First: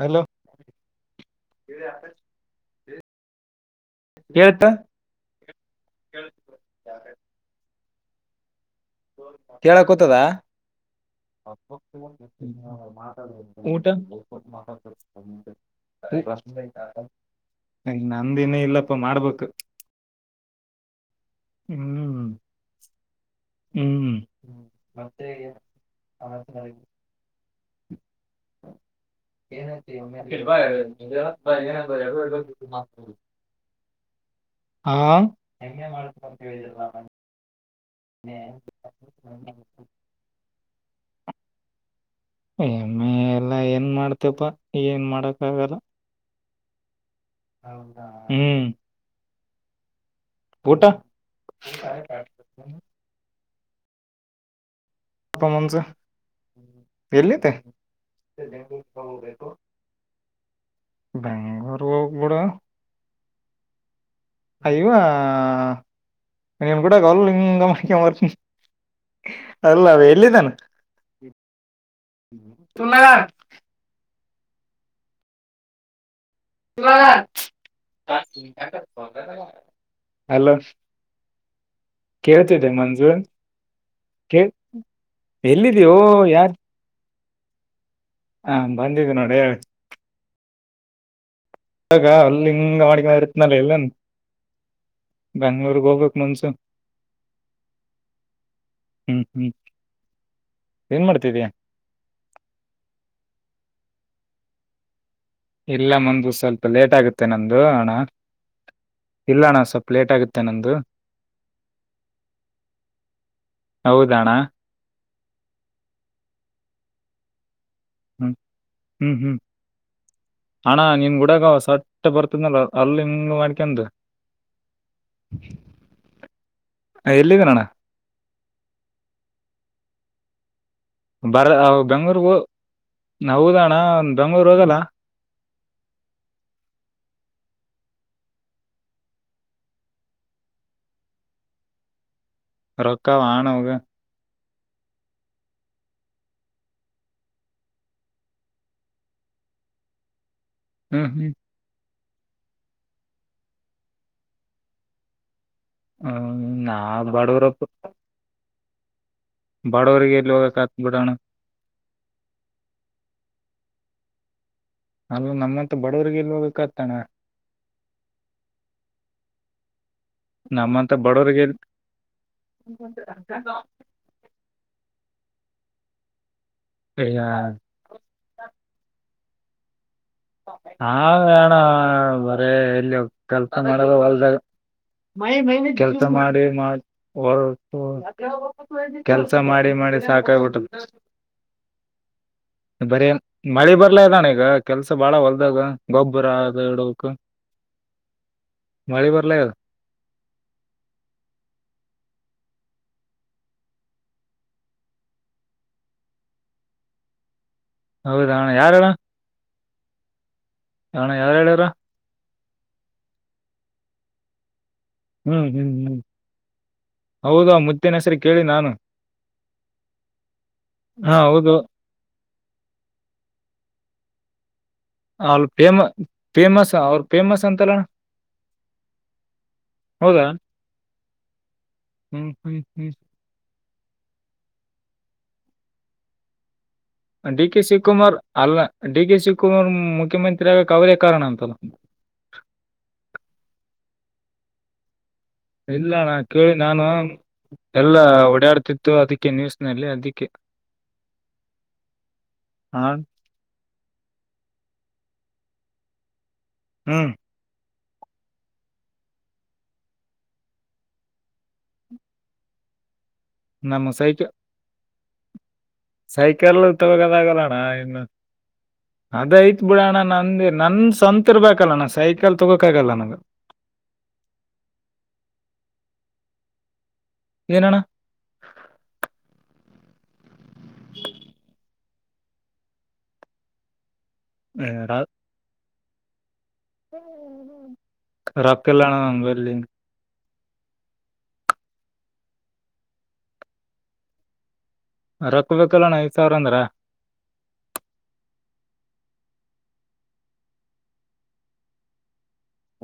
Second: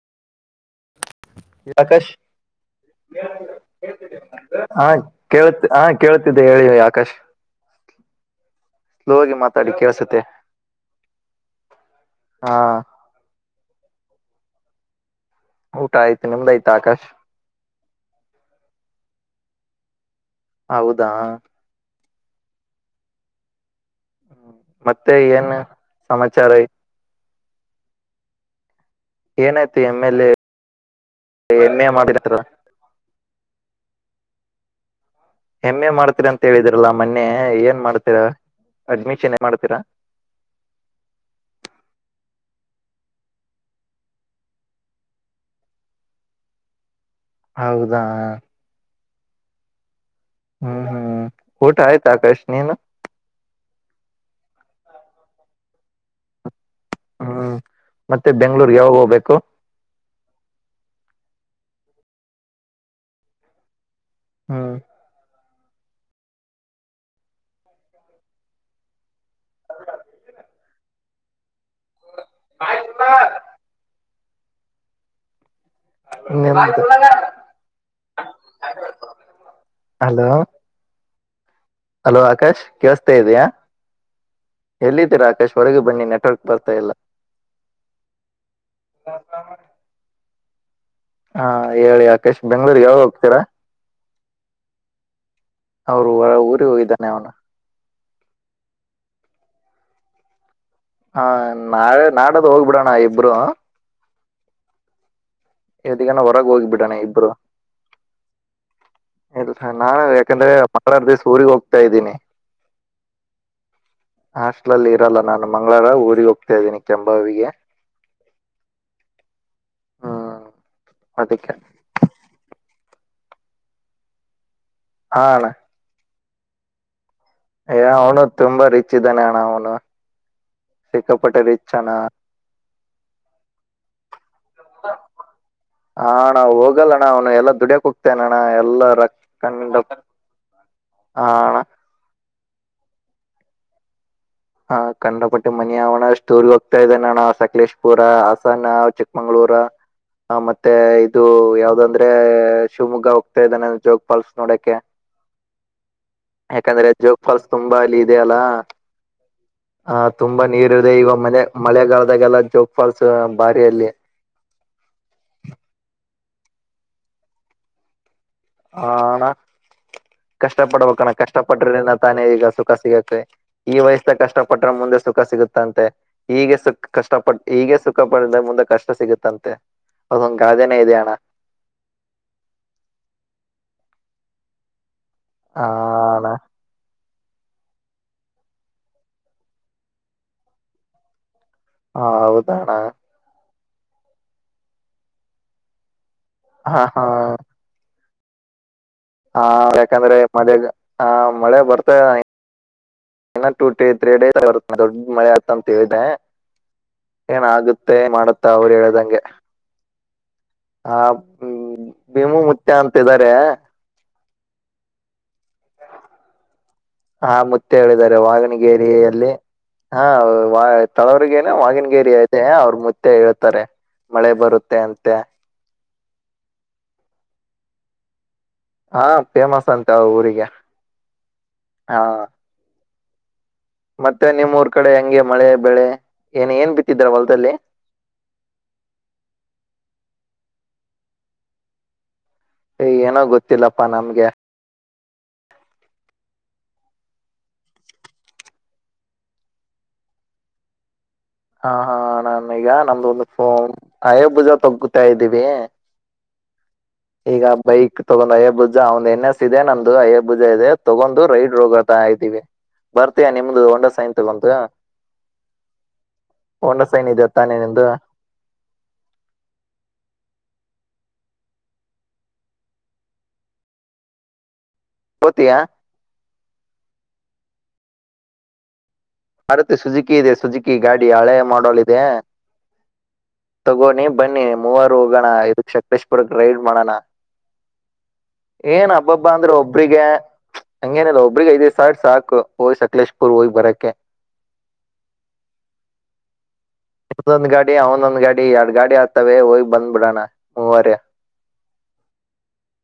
Hello ಆಕಾಶ [unintelligible] ಕೇಳ್ತ ಹಾ ಕೇಳತ್ ಹಾ ಕೇಳ್ತಿದ್ದೆ ಹೇಳಿ ಆಕಾಶ್. ಸ್ಲೋ ಆಗಿ ಮಾತಾಡಿ ಕೇಳ ಕೂತದ ಕೇಳ್ಸತ್ತೆ [unintelligible] ಹಾ ಊಟಾ ಊಟ ಆಯ್ತು ನಿಮ್ದಾಯ್ತಾ ಆಕಾಶ್ ನಂದ ಇನ್ನ ಇಲ್ಲಾ ಪ್ಪ ಮಾಡ್ಬೇಕ ಹಾ ಹ್ಮ್ ಹ್ಮ್ ಹ್ಮ ಮತ್ತೆ ಏನ್ ಸಮಾಚಾರಾ [unintelligible] ಏನಾಯ್ತು M L A M A ಮಾಡಿರ್ತಾರ [unintelligible] ಹಾ ಎಮ್ಮೆ ಮಾಡ್ತರಿ ಅಂತ ಹೇಳಿದ್ರಲ್ಲಾ ಮೊನ್ನೆ ಏನ್ ಮಾಡ್ತರ ಅಂಡ್ ಮಿಷನ್ ಮಾಡ್ತೀರಾ ಎಮ್ಮೆ ಎಲ್ಲಾ ಏನ್ ಮಾಡ್ತಪ್ಪಾ ಏನ್ ಮಾಡಕ್ ಆಗಿಲ್ಲಾ ಹೌದಾ ಹ್ಮ್ ಊಟ ಹ್ಮ್ ಹ್ಮ್ ಊಟ ಆಯಿತ ಆಕಾಶ ನೀನು [unintelligible] ಎಲ್ಲಿದೆ ಹ್ಮ್ ಮತ್ತೆ [unintelligible] ಬೆಂಗ್ಳೂರ್ಗೆ ಯಾವಾಗ ಹೋಗ್ಬೇಕು ಬಿಡು ಹ್ಮ್ ಇಯ್ವ ನೀನು ಕೂಡ ಕಲ್ ಇಂಗ ಮನಿಕ ಮರ್ತೀ ಅಲ್ಲಾ ಎಲ್ಲಿದ್ದಾನ [unintelligible] ಹಲೋ ಹಲೋ ಆಕಾಶ್ ಕೇಳುಸ್ತಾ ಇದೆಯಾ ಕೇಳ್ ಎಲ್ಲಿ ಇದ್ದೀರಾ ರಾಕೇಶ್ ಹೊರೆಗೂ ಎಲ್ಲಿದೀಯೋ ಬನ್ನಿ ನೆಟ್ವರ್ಕ್ ಬರ್ತಾ ಇಲ್ಲಾ ಹಾ ಬಂದಿದ್ದ ನೋಡಿ ಹಾ ಆಗ ಹೇಳಿ ಆಕಾಶ್ ಅಲ್ಲಿ ಹಿಂಗ ಬೆಂಗಳೂರಿಗೆ ಯಾವಾಗ ಮಾಡಿಕ ಹೋಗ್ತೀರಾ ಇರ್ತ್ನಲ್ಲ ಇಲ್ಲನ್ ಬೆಂಗಳೂರು ಅವ್ರು ಹೋಗಬೇಕ ಹೊರ- ಮುಂಸು ಊರಿಗೆ ಹೋಗಿದ್ದಾನೆ ಅವನು ಹ್ಮ್ ಹ್ಮ ಹಾ ನಾಳೆ ನಾಡದ ಹೋಗ್ಬಿಡೋಣ ಇಬ್ರು ಇಲ್ಲ ಇದೀಗನ ಮುಂದು ಹೊರಗೆ ಸ್ವಲ್ಪ ಲೇಟ್ ಆಗುತ್ತೆ ನಮ್ದ ಅಣ್ಣಾ ಇದು ಸ ನಾನು ಯಾಕಂದ್ರೆ ಪಾರ ದಿವಸ ಊರಿಗೆ ಹೋಗ್ತಾ ಇದ್ದೀನಿ ಹೌದಣ ಹಾಸ್ಟ್ಲಲ್ಲಿ ಇರಲ್ಲ ನಾನು ಮಂಗಳಾರ ಊರಿಗೆ ಹೋಗ್ತಾ ಇದ್ದೀನಿ ಕೆಂಬಾವಿಗೆ ಹ್ಮ್ ಹ್ಮ್ ಹ್ಮ್ ಹ್ಮ್ ಅಣ್ಣಾ ನಿಮ ಗುಡಗ ಅದಕ್ಕೆ ಸಟ್ಟ ಬರ್ತದನಲ್ಲ ಹಲ್ ಹಿಂಗ ಮಾಡ್ಕೊಂಡು ಹಾ ಅಣ್ಣಾ ಎಲ್ಲಿದನಣ್ಣ ಯ ಅವ್ನು ತುಂಬಾ ರಿಚ ಇದ್ದಾನೆ ಅಣ್ಣ ಅವನು ಸಿಕ್ಕಾಪಟ್ಟೆ ಬರ ರಿಚ್ ಅಣ್ಣ ಬೆಂಗಳುರ್ ಹೋ ನಾ ಹೋದಣ ಬೆಂಗ್ಳೂರ್ ಹೋದಲ್ಲ ಹಾಣಾ ಹೋಗಲ್ಲಣ್ಣ ಅವ್ನು ಎಲ್ಲಾ ದುಡ್ಯಕ್ ಹೋಗ್ತನಣ್ಣ ಎಲ್ಲ ರೊಕ್ಕ [inaudible] ಹಾ ಅಣ್ಣ ರೊಕ್ಕಾ ವನ್ ಹೋಗ ಹಾ ಕಂಡ ಪಟಿ ಮನ ಅವಣ ಸ್ಟೋರಿ ಹೋಗ್ತಾ ಇದೆ ನಣ ಸಕಲೇಶ್ಪುರ ಹಾಸನ ಚಿಕ್ಕಮಂಗಳೂರು ಪುರ ಮತ್ತೆ ಹ್ಮ್ ಇದು ಹ್ಮ್ ಯಾವ್ದಂದ್ರೆ ಮ ಶಿವಮೊಗ್ಗ ಹೋಗ್ತಾ ಇದ್ದಾನೆ ಜೋಗ ಪಾಲ್ಸ್ ನೋಡಕೆ ಹ್ಮ್ ನಾ ಯಾಕಂದ್ರೆ ಜೋಗ ಫಾಲ್ಸ್ ಬಡವರಪ್ಪ ತುಂಬಾ ಅಲ್ಲಿ ಇದೆಯ ಅಲ್ಲ ಹ ಬಡವರಿಗೆ ಎಲ್ಲಿ ತುಂಬಾ ನೀರ್ ಹೋಗಕ್ತ್ ಇದೆ ಬಿಡೋಣ ಈವ ಮನೆ ಮಳೆಗಾಲದಾಗೆಲ್ಲ ಜೋಗ ಫಾಲ್ಸ್ ಬಾರಿಯಲ್ಲಿ ಅಲ್ ನಮ್ಮಂತ ಬಡವರಿಗೆ ಇಲ್ ಹೋಗಕ್ಕತಾನ ಹ ಅಣ್ಣ ಕಷ್ಟ ನಮ್ಮಂತ ಪಡ್ಬೇಕಣ್ಣ ಕಷ್ಟ ಬಡವರಿಗೆ ಪಟ್ರರಿಂದ ತಾನೇ ಈಗ ಸುಖ ಸಿಗುತ್ತೆ ಈ ವಯಸ್ಸ್ದ ಕಷ್ಟ ಪಟ್ಟ್ರ ಮುಂದೆ ಸುಖ ಸುಖ ಸಿಗುತ್ತಂತೆ ಹೀಗೆ ಸುಖ ಕಷ್ಟಪಟ್ಟ ಹೀಗೆ ಸುಖ ಪಡಿದ ಮುಂದೆ ಕಷ್ಟ ಸಿಗುತ್ತಂತೆ ಅದೊಂದು ಗಾದೆನೇ ಹ ಇದೆ ಅಣ್ಣ ಅಣ ಬರೇ ಎಲ್ಲಿ ಕೆಲ್ಸ ಮಾಡದ ಹೊಲ್ದಾಗ ಆ, [unintelligible] ಕೆಲ್ಸ ಅಣ್ಣ ಮಾಡಿ ಮಾಡ [unintelligible] ಹೊ ಕೆಲ್ಸ ಮಾಡಿ ಮಾಡಿ ಸಾಕಾಗಬಿಟ್ಟದ ಹಾ ಹೌದ ಅಣ್ಣ ಮಳಿ ಬರ್ಲಾ ಇದ ಅಣ್ಣ ಈಗ ಕೆಲ್ಸ ಬಾಳ ಹೊಲ್ದಾಗ ಗೊಬ್ಬರ ಅದು ಹ ಹ ಇಡಕ್ ಹಾ ಯಾಕಂದ್ರೆ ಮದ ಹ ಮಳೆ ಬರ್ತ ಇನ ಟು ಟಿ ತ್ರೀ ಡೇಸ್ರುತ್ತ ದೊಡ್ ಮಳೆ ಆತಂತ್ದ ಏನ ಆ ಮತ್ತೆ ಹೌದಾ ಅಣ್ಣ ಮಾಡುತ್ತಾ ಅವ್ರು ಯಾರಣ್ಣ ಹೇಳ್ದಂಗೆ ಅಣ್ಣ ಹ್ಮ ಯಾರ ಹೇಳ್ಯಾರ ಭೀಮು ಮುಂತ್ಯಾ ಅಂತ ಇದಾರೆ ಹ್ಮ್ ಹ್ಮ್ ಹ್ಮ್ ಹಾ ಹೌದು ಆ ಮುತ್ತೆ ಮುತ್ತಿನ ಹೇಳಿದ್ದಾರೆ ಹೆಸರು ಕೇಳಿ ನಾನು ವಾಗಣಗೇರಿಯಲ್ಲಿ ಹಾ ವ ಹಾ ತಳವರಿಗೇನ ಹೌದು ವಾಗಿನಗೇರಿ ಐತೆ ಅವ್ರ ಮುತ್ತೆ ಹೇಳ್ತಾರೆ. ಮಳೆ ಬರುತ್ತೆ ಅಂತೆ ಅಲ್ ಫೇಮಸ್ ಅವ್ರು ಮ ಫೇಮಸ್ ಅವರು ಫೇಮಸ್ ಅಂತಲ್ಲಣ ಹಾ ಫೇಮಸ್ ಅಂತೆ ಊರಿಗೆ ಹಾ ಹ ಹ ಹ ಮತ್ತೆ ನಿಮ್ಮೂರ್ ಕಡೆ ಹೆಂಗೆ ಮಳೆ ಬೆಳೆ ಏನ್ ಏನ್ ಬಿತ್ ಡಿ ಕೆ ಶಿವಕುಮಾರ್ ಅಲ್ಲ ಡಿ ಕೆ ಶಿವಕುಮಾರ್ ಮುಖ್ಯಮಂತ್ರಿ ತಿರಾಗಕ್ ಅವ್ರೇ ಕಾರಣ ಅಂತಲ್ಲ. ಯ ಏನೋ ಗೊತ್ತಿಲ್ಲಪ್ಪಾ ನಮ್ಗೆ. ಇಲ್ಲ ನಾ ಕೇಳಿ ನಾನು ಎಲ್ಲಾ ಓಡಾಡ್ತಿತ್ತು ಅದಕ್ಕೆ ನ್ಯೂಸ್ನಲ್ಲಿ ಅದಿಕ್ಕೆ ಹ ಹಾ ಹಾ ನಾನ ಈಗ ನಮ್ದು ಒಂದು ಕಾಯಭುಜ ತಗ್ಗುುತ್ತ ತಾ ಇದ್ದೀವಿ ಹ್ಮ್ ಈಗ ಬೈಕ್ ತಗೊಂಡ್ ಅಯೇ ಬುಜಾ ಒಂದ್ ಎನ್ ಎಸ್ ಇದೆ ನಮ್ದು ಅಯೇ ಬುಜ ಇದೆ ತಗೊಂಡು ರೈಡ್ ರೋಗತಾ ಇದ್ದೀವಿ. ಬರ್ತಿಯಾ ನಿಮ್ದು ಹೋಂಡಾ ನಮ್ಮ ಸೈಂತ ಸೈಕಲ್ ತಗೊಂಡ ಸೈಕಲ್ ಸೈನ್ ತಗಗೋದ ಇದೆ ಆಗಲ್ಲಣ ತಾನೇ ನಿಮ್ದು ಇನ್ನು ಅದೈತ್ ಬಿಡೋಣ್ಣ ನಂದ ನನ್ ಸ್ವಂತ ಇರ್ಬೇಕಲ್ಲ ನ ಸೈಕಲ್ ತಗೋಕ ಆಗಲ್ಲ ನಂಗ ಹೊತಿಯಾ ಏನ ಅಣ್ಣ ಮಾರುತ್ತೆ ಸುಜುಕಿ ಇದೆ ಸುಜುಕಿ ಗಾಡಿ ಹಳೆ ಮಾಡೋಲ್ ಇದೆ ತಗೋನಿ ಬನ್ನಿ ಏ, ಮೂವರು ರೊಕ್- ಹೋಗಣ ಇದ ಶಕ್ತೇಶ್ಪುರಕ್ ರೈಡ್ ಮಾಡೋಣ ರೊಕ್ಕ ಇಲ್ಲ ಏನ್ ಅಣ್ಣ ನನ್ ಅಬ್ಬಬ್ಬಾ ಅಂದ್ರೆ ಬಲ್ಲಿ ಒಬ್ರಿಗೆ ಹಂಗೇನಿಲ್ಲ ಒಬ್ರಿಗೆ ಇದೆ ಸ ಸಾಕು ಹೋಯ್ ಸಕಲೇಶ್ ಪುರ್ ಹೋಯ್ ಬರಕ್ಕೆೆ ರೊಕ್ಕಬೇಕಲ್ಲಣ ಐದ ಸಾವಿರ ಅಂದ್ರ ಇಮೊಂದ್ ಗಾಡಿ ಅವಂದೊಂದ್ ಗಾಡಿ ಎರಡ್ ಗಾಡಿ ಆಗ್ತವೆ ಹೋಗ್ ಬಂದ್ಬಿಡೋಣ ಮೂವರ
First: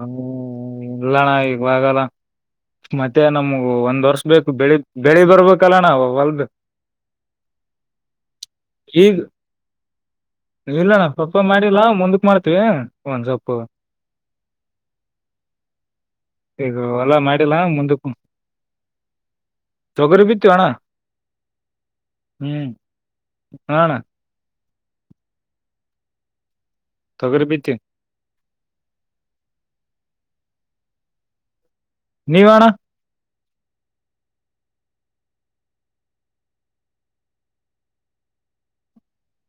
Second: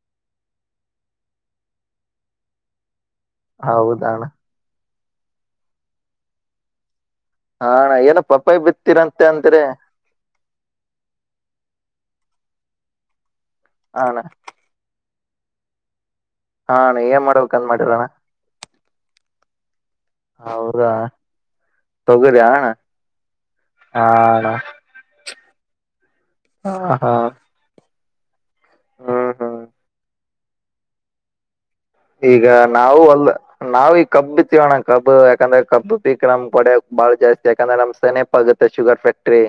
ಹ್ ಇಲ್ಲಣಾ ಈಗವಾಗಲ್ಲ. ಮತ್ತೆ ನಮ್ಗು ಒಂದ್ ಹೌದಣ ವರ್ಷ ಬೇಕು ಬೆಳಿ ಬೆಳಿ ಬರ್ಬೇಕಲ್ಲಣ ಹೊಲ್ದ ಹಾ ಏನ ಪಪ್ಪಾಯ ಬಿತ್ತೀರಂತೆ ಅಂತರಿ ಇಲ್ಲ ನ ಸೊಪ್ಪೆ ಮಾಡಿಲ್ಲ ಮುಂದಕ್ ಮಾಡ್ತೀವಿ ಒಂದ್ ಸೊಪ್ಪ ಹಲ ಈಗ ಹಾ ಹೊಲ ಏನ್ ಮಾಡ್ಬೇಕಂದ್ ಮಾಡಿಲ್ಲ ಕಲ್ ಮಾಡಿರ ಮುಂದಕ್ ತೊಗರಿ ಬಿತ್ತೀವಿ ಅಣ್ಣ ಹೌದಾ ತೊಗುರ ಅಣ ಹ್ಮ್ ಹಾ ಅಣ್ಣ ಹ ಹಾ ತೊಗರಿ ಬಿತ್ತೀವಿ ಹ್ಮ್ ಹ್ಮ್ ಈಗ ನೀವಣ್ಣ ನಾವು ಅಲ್ಲ್ ನಾವ್ ಈಗ ಕಬ್ಬ ಬಿತ್ತೀವಿ ಅಣ್ಣ ಕಬ್ಬ ಯಾಕಂದ್ರೆ ಕಬ್ಬ ಪೀಕ್ ನಮ್ ಕಡೆ ಬಾಳ್ ಜಾಸ್ತಿ ಯಾಕಂದ್ರೆ ನಮ್ ಸೆನ್ಪ್ ಶುಗರ್ ಫ್ಯಾಕ್ಟ್ರಿ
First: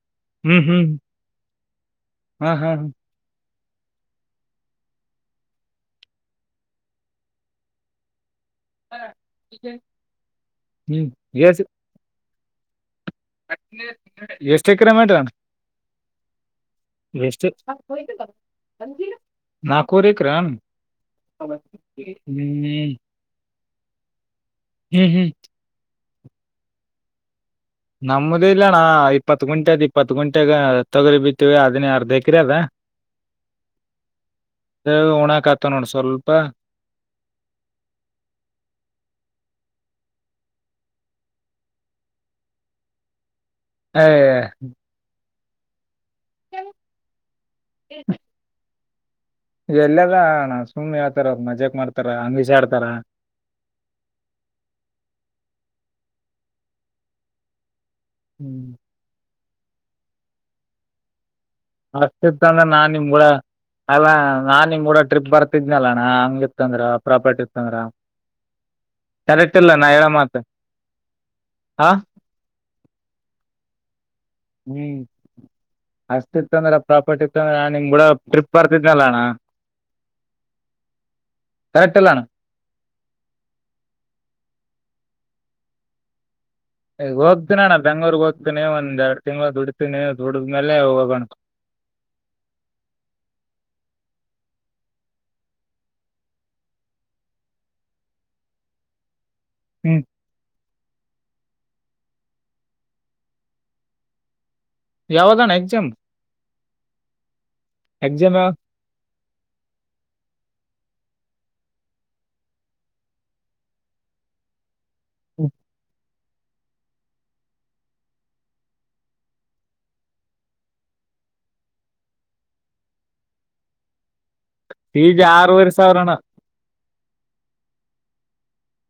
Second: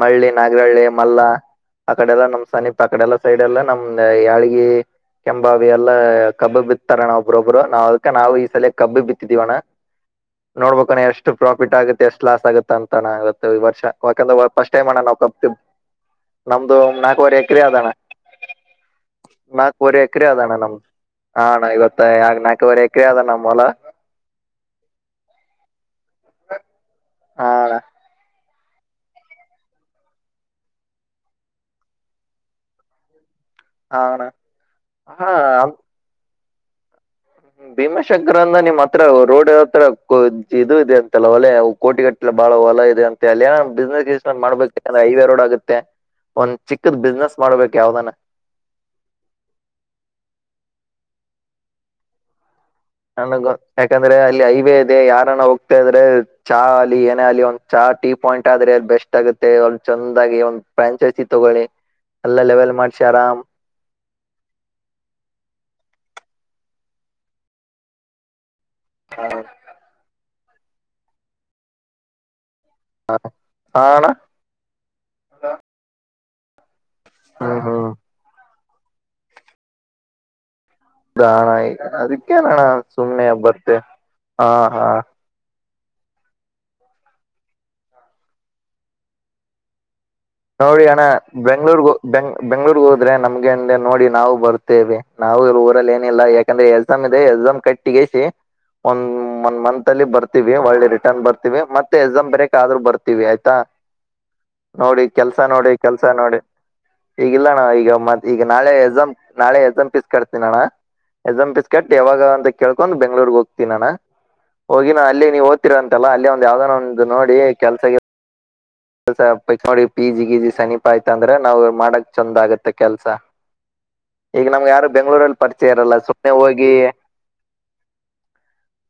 ಮಳ್ಳಿ ಹ್ಮ್ ನಾಗರಹಳ್ಳಿ ಹ್ಮ್ ಮಲ್ಲ ಅಕಡೆಲ್ಲ ನಮ್ ಹಾ ಹಾ ಸಮೀಪ ಆಕಡೆಲ್ಲ ಸೈಡ್ ಗಲ್ಲ ನಮ್ದ ಯಾಳಿಗಿ ಕೆಂಬಾವಿ ಎಲ್ಲಾ ಕಬ್ಬ ಬಿತ್ ತರಣ್ಣ ಒಬ್ರೊಬ್ರು ನಾವ ಅದ ನಾವು ಸಲಿ ಕಬ್ಬು ಬಿತ್ತಿದಿವಣ್ಣ ನೋಡ್ಬಬೇಕಣ್ಣ ಹ್ಮ್ ಎಷ್ಟು ಎಷ್ಟ್ ಪ್ರಾಫಿಟ್ ಆಗುತ್ತೆ ಎಷ್ಟು ಲಾಸ್ ಆಗುತ್ತೆ ಅಂತ ನಾಲ್ಕೈದ್ ವರ್ಷ ಯಾಕೆಂದ್ರೆ ಎಷ್ಟ್ ಫಸ್ಟ್ ಟೈಮ್ ಎಕರೆ ಅಣ್ಣ ನಾವು ಮಾಡ್ರಿ ಕಬ್ ನಮ್ದು ನಾಲ್ಕುವರೆ ಎಷ್ಟು ಎಕರೆ ಆದಣ್ಣ ನಾಕುವರೆ ನಾಲ್ಕೂವರೆ ಏಕರೆ ಎಕ್ರೆ ಅಣ್ಣ ಅದಣ್ಣ ನಮ್ಮದ್ ಆ ಅಣ್ಣ ಇವತ್ತ ಯಾಗ್ ನಾಲ್ಕವರೆ ಹ್ಮ್ ಎಕರೆ ಅದ ನಮ್ಮ ಹೊಲ ಹ್ಮ್ ಹ್ಮ್ [unintelligible] ಇಲ್ಲಣ್ಣ ಇಪ್ಪತ್ ಗುಂಟೆ ಅದ್ ಇಪ್ಪತ್ ಗುಂಟೆ ಆದೆ ತೊಗರಿ ಬಿತ್ತೀವಿ ಅದನ್ನೇ ಅರ್ಧ ಎಕರೆ ಅದೆ ಹಾ ಅಣ್ಣ ಅ ಹಾ ಒಣಕತ್ತವ ನೋಡ್ ಸ್ವಲ್ಪ ಭೀಮಶಂಕರ್ ಅಂದ ನಿಮ್ ಹತ್ರ ರೋಡ್ ಹತ್ರ ಇದು ಇದೆ ಅಂತಲ್ಲ ಒಲೆ ಕೋಟಿಗಟ್ಲೆ ಬಾಳ ಹೊಲ ಇದೆ ಅಂತೆ ಅಲ್ಲಿ ಏ ಬಿಸ್ನೆಸ್ ಇಸ್ಕೊಂಡ್ ಮಾಡ್ಬೇಕು ಅಲ್ಲಾ ಅಲ್ಲಿ ಹೈವೇ ರೋಡ್ ಆಗುತ್ತೆ. ಒಂದ್ ಚಿಕ್ಕದ್ ಬಿಸ್ನೆಸ್ ಮಾಡ್ಬೇಕ್ ಯಾವ್ದಾನ ಎಲ್ಲದಣ್ಣ ಸುಮ್ನೆ ಹೇಳ್ತಾರಾ ಅವರ್ ಮಜಾಕ್ ಮಾಡ್ತಾರ [unintelligible] ನನಗ ಯಾಕಂದ್ರೆ ಅಲ್ಲಿ ಹೈವೇ ಇದೆ ಯಾರನ್ನ ಹೋಗ್ತಾ ಇದ್ರೆ ಚಾ ಅಲಿ ಏನೆ ಅಲಿ ಅ ಚಾ ಟೀ ಪಾಯಿಂಟ್ ಹ್ಮ್ ಆದ್ರೆ ಅಲ್ಲಿ ಬೆಸ್ಟ್ ಆಗುತ್ತೆ ಒಂದ್ ಚಂದಾಗಿ ಒಂದು ಫ್ರಾಂಚೈಸಿ ತಗೊಳ್ಳಿ ಎಲ್ಲ ಲೆವೆಲ್ ಅಷ್ಟತನೆಣ್ಣ ಅಂದ್ರೆ ನಾನ್ ಮಾಡ್ಸಿ ನಿಮ್ ಕೂಡ ಆರಾಮ್ ಅಲ್ಲ ನಾನ್ ನಿಮ್ ಕೂಡ ಟ್ರಿಪ್ ಬರ್ತಿದ್ನಲ್ಲಣ್ಣ ಇತಂದ್ರ ಪ್ರಾಪರ್ಟಿ ಇತಂದ್ರ ಕರೆಕ್ಟ್ ಅಲ್ಲ ನಾ ಹೇಳೋ ಮಾತ್ ಹಾ ಹ ಅಣ್ಣ ಹ್ಮ್ ಅಷ್ಟ ಇತ್ತಂದ್ರೆ ಪ್ರಾಪರ್ಟಿ ಇತ್ತಂದ್ರೆ ಹ್ಮ್ ಹ್ಮ್ ನಿಂಗ್ ಕೂಡ ಟ್ರಿಪ್ ಪ್ ಬರ್ತೀದ್ ಅಲ್ಲ ಅಣ್ಣ ಅಣ್ಣ ಕರೆಕ್ಟ್ ಇಲ್ಲ ಅಣ್ಣ ಅದಕ್ಕೇನೇಣ್ಣ ಸುಮ್ಮನೆ ಬರ್ತ ಹಾ ಹಾ ಈಗ ಹೋಗ್ತೀನಿ ಅಣ್ಣ ಬೆಂಗಳೂರಿಗೆ ಹೋಗ್ತೀನಿ ಒಂದ ಎರಡ್ ತಿಂಗಳ ದುಡಿತ್ತೀನಿ. ನೋಡಿ ಅಣ್ಣ ಬೆಂಗಳೂರಿಗೆ ಬೆಂಗ್ ಬೆಂಗಳೂರಿಗೆ ಹೋದ್ರೆ ನಮ್ಗೆಂದೆ ನೋಡಿ ನಾವು ಬರ್ ತ್ತೆವೆ ನಾವು ಈ ಊರಲ್ಲಿ ಏನಿಲ್ಲ ಯಾಕಂದ್ರೆ ಎಕ್ಸಾಮ್ ಇದೆ ಎಕ್ಸಾಮ್ ಕಟ್ಟಿಗೆಸಿ ಒಂದ್ ಒನ್ ಮಂತ್ ಹ್ಮ್ ಅಲ್ಲಿ ಬರ್ತೀವಿ ಒಳ್ಳೆ ರಿಟರ್ನ್ ಬರ್ತವಿ ಮತ್ತೆ ಎಕ್ಸಾಮ್ ಬರೇಕ ಆದ್ರೂ ಬರ್ತೀವಿ ಆಯ್ತಾ ನೋಡಿ ಕೆಲಸ ಯಾವಾಗಣ್ಣ ನೋಡಿ ಎಕ್ಸಾಮ್ ಕೆಲಸ ನೋಡಿ ಇಲ್ಲ ಅಣ್ಣ ಈಗ ಮತ್ ಎಕ್ಸಾಮ್ ಈಗ ಯಾವಾಗ ನಾಳೆ ಎಕ್ಸಾಮ್ ನಾಳೆ ಎಕ್ಸಾಮ್ ಪೀಸ್ ಕಟ್ತೀನಿ ಅಣ್ಣ ಎಕ್ಸಾಮ್ ಪೀಸ್ ಕಟ್ ಯಾವಾಗ ಅಂತ ಕೇಳ್ಕೊಂಡ್ ಬೆಂಗಳೂರಿಗೆ ಹೋಗ್ತೀನಿ ಅಣ್ಣ ಹೋಗಿನ ಅಲ್ಲಿ ನೀವು ಹೊತ್ತೀರಾ ಅಂತೆಲ್ಲ ಅಲ್ಲಿ ಒಂದ್ ಯಾವ್ದಾನ ಒಂದು ನೋಡಿ ಕೆಲ್ಸ ಕೆಲಸ ನೋಡಿ ಪಿಜಿ ಗೀಜಿ ಸಮೀಪ ಆಯ್ತ್ ಅಂದ್ರೆ ನಾವು ಮಾಡಕ್ ಚಂದ ಆಗುತ್ತೆ ಕೆಲಸ [inaudible] ಈಗ ನಮಗೆ ಯಾರು ಪಿ ಜಿ ಬೆಂಗಳೂರಲ್ಲಿ ಆರೂವರೆ ಪರಿಚಯ ಇರಲ್ಲ ಸಾವಿರ ಅಣ್ಣ ಸುಮ್ಮನೆ ಹೋಗಿ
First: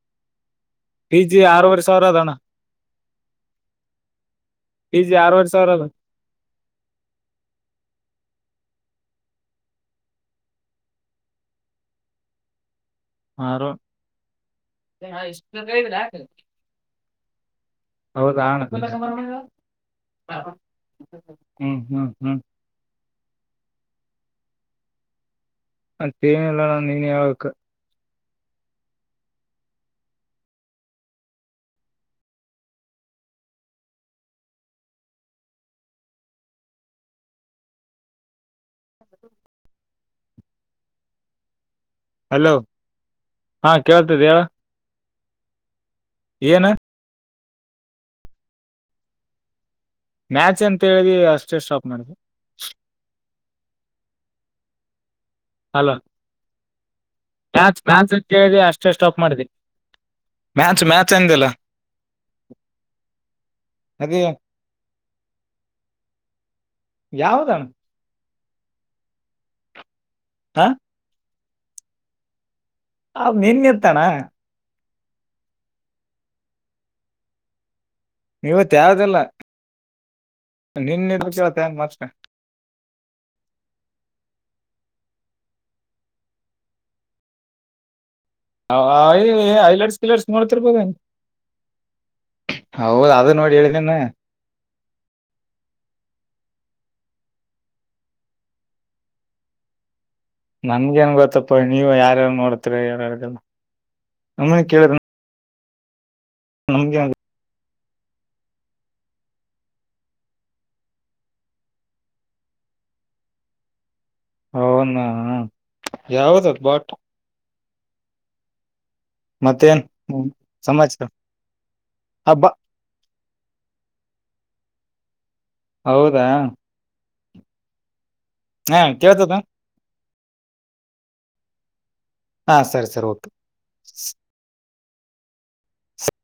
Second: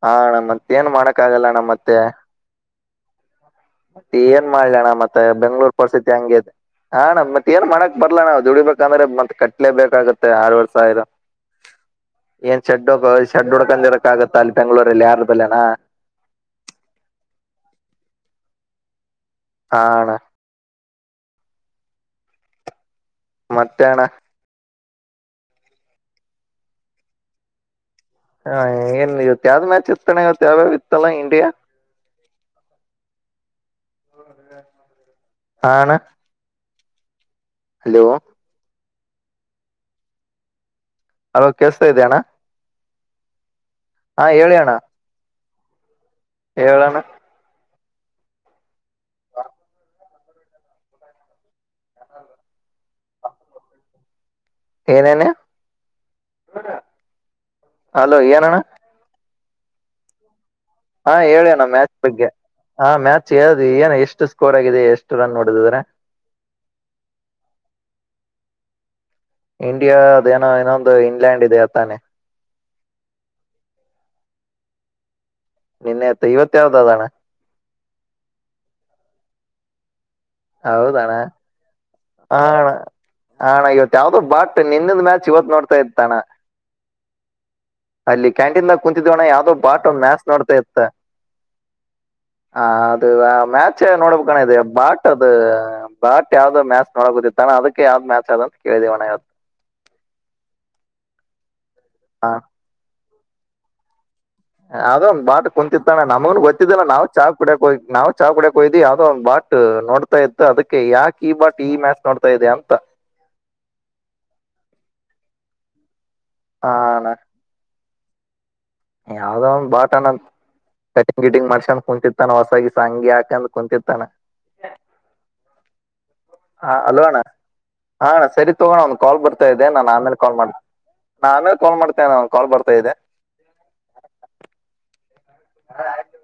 ಹಾ ಅಣ್ಣ ಮತ್ತೆ ಏನ್ ಪಿ ಮಾಡಕ್ಕ ಜಿ ಆಗಲ್ಲ ಅಣ್ಣ ಆರೂವರೆ ಮತ್ತೆ. ಸಾವಿರ ಅದ ಅಣ್ಣ ಏನ್ ಮಾಡ್ಲಿ ಅಣ್ಣ ಪಿ ಜಿ ಮತ್ತೆ ಆರೂವರೆ ಸಾವಿರ ಬೆಂಗಳೂರ್ ಅದ ಪರಿಸ್ಥಿತಿ ಹಂಗ್ ಐತಿ ಅ ಅಣ್ಣ ಮತ್ತೆ ಏನ್ ಮಾಡಕ್ ಬರ್ಲಣ್ಣ ದುಡಿಬೇಕಂದ್ರೆ ಮತ್ ಕಟ್ಲೆೇ ಬೇಕಾಗುತ್ತೆ ಆರು ವರ್ಷ ಇದ್ ಶೆಡ್ ಹೋಗ ಶೆಡ್ ಆರು ಹುಡ್ಕಂದಿರಕ ಆಗತ್ತ ಅಲ್ಲಿ ಬೆಂಗಳೂರಲ್ಲಿ ಯಾರ್ ಬಲ್ಲೇನ ಹೌದ [unintelligible] ಹ ಅಣ್ಣ ಹ್ಮ್ ಹ್ಮ್ ಹ್ಮ್ ಮತ್ತೆ ಅಣ್ಣ ಮತ್ತೆ ಏನಿಲ್ಲ ಅಣ್ಣ ನೀನೇ ಹೇಳಬೇಕು ಹಾ ಏನ್ ಇವತ್ ಯಾವ್ದ್ ಮ್ಯಾಚ್ ಇರ್ತಾಣ್ಣ ಇವತ್ತು ಯಾವ್ಯಾವು ಇತಣ್ಣ ಇಂಡಿಯಾ [inaudible] ಆ ಅಣ್ಣ ಹಲೋ ಹಲೋ ಕೇಳಿಸ್ತಿದಿಯಣ್ಣ ಹಲೋ ಹಾ ಕೇಳ್ತಿತಿದ್ದೆ ಹೇಳು ಹೇಳಣ್ಣ ಮ್ಯಾಚ್ ಅಂತ ಹೇಳ್ದಿ ಅಷ್ಟೇ ಸ್ಟಾಪ್ ಮಾಡಿದೆ ಏನೇನು ಹಲೋ ಮ್ಯಾಚ್ ಮ್ಯಾಚ್ ಹಲೋ ಅಂತ ಏನಣ್ಣ ಕೇಳಿ ಅಷ್ಟೇ ಸ್ಟಾಪ್ ಮಾಡಿದಿ ಹಾ ಹೇಳಿ ಅಣ್ಣ ಮ್ಯಾಚ್ ಬಗ್ಗೆ ಹಾ ಮ್ಯಾಚ್ ಹೇಳ್ದ ಏನ್ ಅದೇ ಎಷ್ಟು ಸ್ಕೋರ್ ಆಗಿದೆ ಎಷ್ಟು ರನ್ ನೋಡಿದ್ರ ಯಾವದಣ್ಣ ಇಂಡಿಯಾದ ಏನೋ ಹಾ ಇನ್ನೊಂದು ಇಂಗ್ಲೆಂಡ್ ಇದೆ ಅತಾನೆ ಹ ಮೀನ್ಗೆತ್ತಾನ ನಿನ್ನೆತ್ ಇವತ್ತ ಯಾವ್ದದನ್ನಾ ಇವತ್ತು ಯಾವ್ದು ಇಲ್ಲ ಹೌದಣ್ಣ ಮತ್ತೆ ಆ ಅಣ್ಣ ಹ ಅಣ್ಣ ಇವತ್ ಯಾವ್ದು ಬಾಟ್ ನನೆನ್ನೆದು ಮ್ಯಾಚ್ ಇವತ್ ನೋಡ್ತಾ ಇತ್ತಣ ಅಲ್ಲಿ ಕ್ಯಾಂಟೀನ್ ದಾಗ ಕುಂತಿದವಣ ಯಾವುದೋ ಬಾಟ್ ಹೈಲೈಟ್ಸ್ ಮ್ಯಾಚ್ ಗಿಲೈಟ್ಸ್ ನೋಡ್ತಾ ಇತ್ತ ನೋಡ್ತಿರ್ಬೋದೇನ್ ಹ ಅದು ಹೌದ್ ಆ ನೋಡಿ ಮ್ಯಾಚ ಹೇಳಿದೇನ ನೋಡ್ಬೇಕಣ ಇದೆ ಬಾಟ್ ಅದು ಬ್ಯಾಟ್ ಯಾವ್ದ ಮ್ಯಾಚ್ ನೋಡಗುದಿತ್ತಾನ ಅದಕ್ಕೆ ಯಾವ್ದ್ ಮ್ಯಾಚ್ ಅ ಅಂತ ಕೇಳಿದೇವಣವ ನನಗೆ ಏನ್ ಗೊತ್ತಪ್ಪ ನೀವು ಯಾರ್ಯಾರ ಹಾ. ನೋಡ್ತಿರ ಹೇಳ್ರಲ್ಲ ಅದೊಂದು ಬಾಟ್ ಕುಂತಿತಣ್ಣ ನಮಗುನು ಗೊತ್ತಿದ್ದಲ್ಲ ನಮ್ಗೆ ನಾವು ಚಾ ಕುಡಿಯಾಕ್ ಹೋಗಿ ನಾವು ಚಾ ಕುಡಕ್ ಹೊಗಿದ್ವಿ ಯಾವ್ದೋ ಒಂದು ಬಾಟ್ ನೋಡ್ತಾ ಇತ್ತು ಅದಕ್ಕೆ ಯಾಕ ಈ ಬಾಟ್ ಈ ಮ್ಯಾಚ್ ನೋಡ್ತಾ ಇದೆ ಅಂತ ಅವುನ ಯಾವದು ಆ, ಬಾಟ್ ಯಾವದೋ ಒಂದು ಮತ್ತೇನ್ ಬಾಟ್ ಅಣ್ಣ ಹ್ಮ್ ಸಮಾಚಾರ ಕಟಿಂಗ್ ಗಿಟಿಂಗ್ ಮಾಡಸಕಂದ್ ಕುಂತಿತ್ತತಾನ ಹಬ್ಬ ಹೊಸದಾಗಿ ಸಾಂಗ್ ಹಾಕಂದ್ ಕುಂತಿತ್ತಾನ ಹೌದು ಹಾ ಹಲೋ ಅಣ್ಣ ಹಾ ಸರಿ ತಗೋಣ ಹಾ ಒಂದ್ ಕಾಲ್ ಕೇಳ್ತದ ಬರ್ತಾ ಇದೆ ನಾನ್ ಆಮೇಲೆ ಕಾಲ್ ಮಾಡತ ನಾನ್ ಆಮೇಲೆ ಕಾಲ್ ಮಾಡ್ತೀನಿ ಒಂದು ಕಾಲ್ ಹಾ ಬರ್ತಾ ಸರಿ ಇದ್ದೆ ಸರಿ ಓಕೆ ಹ ಆಯ್ತ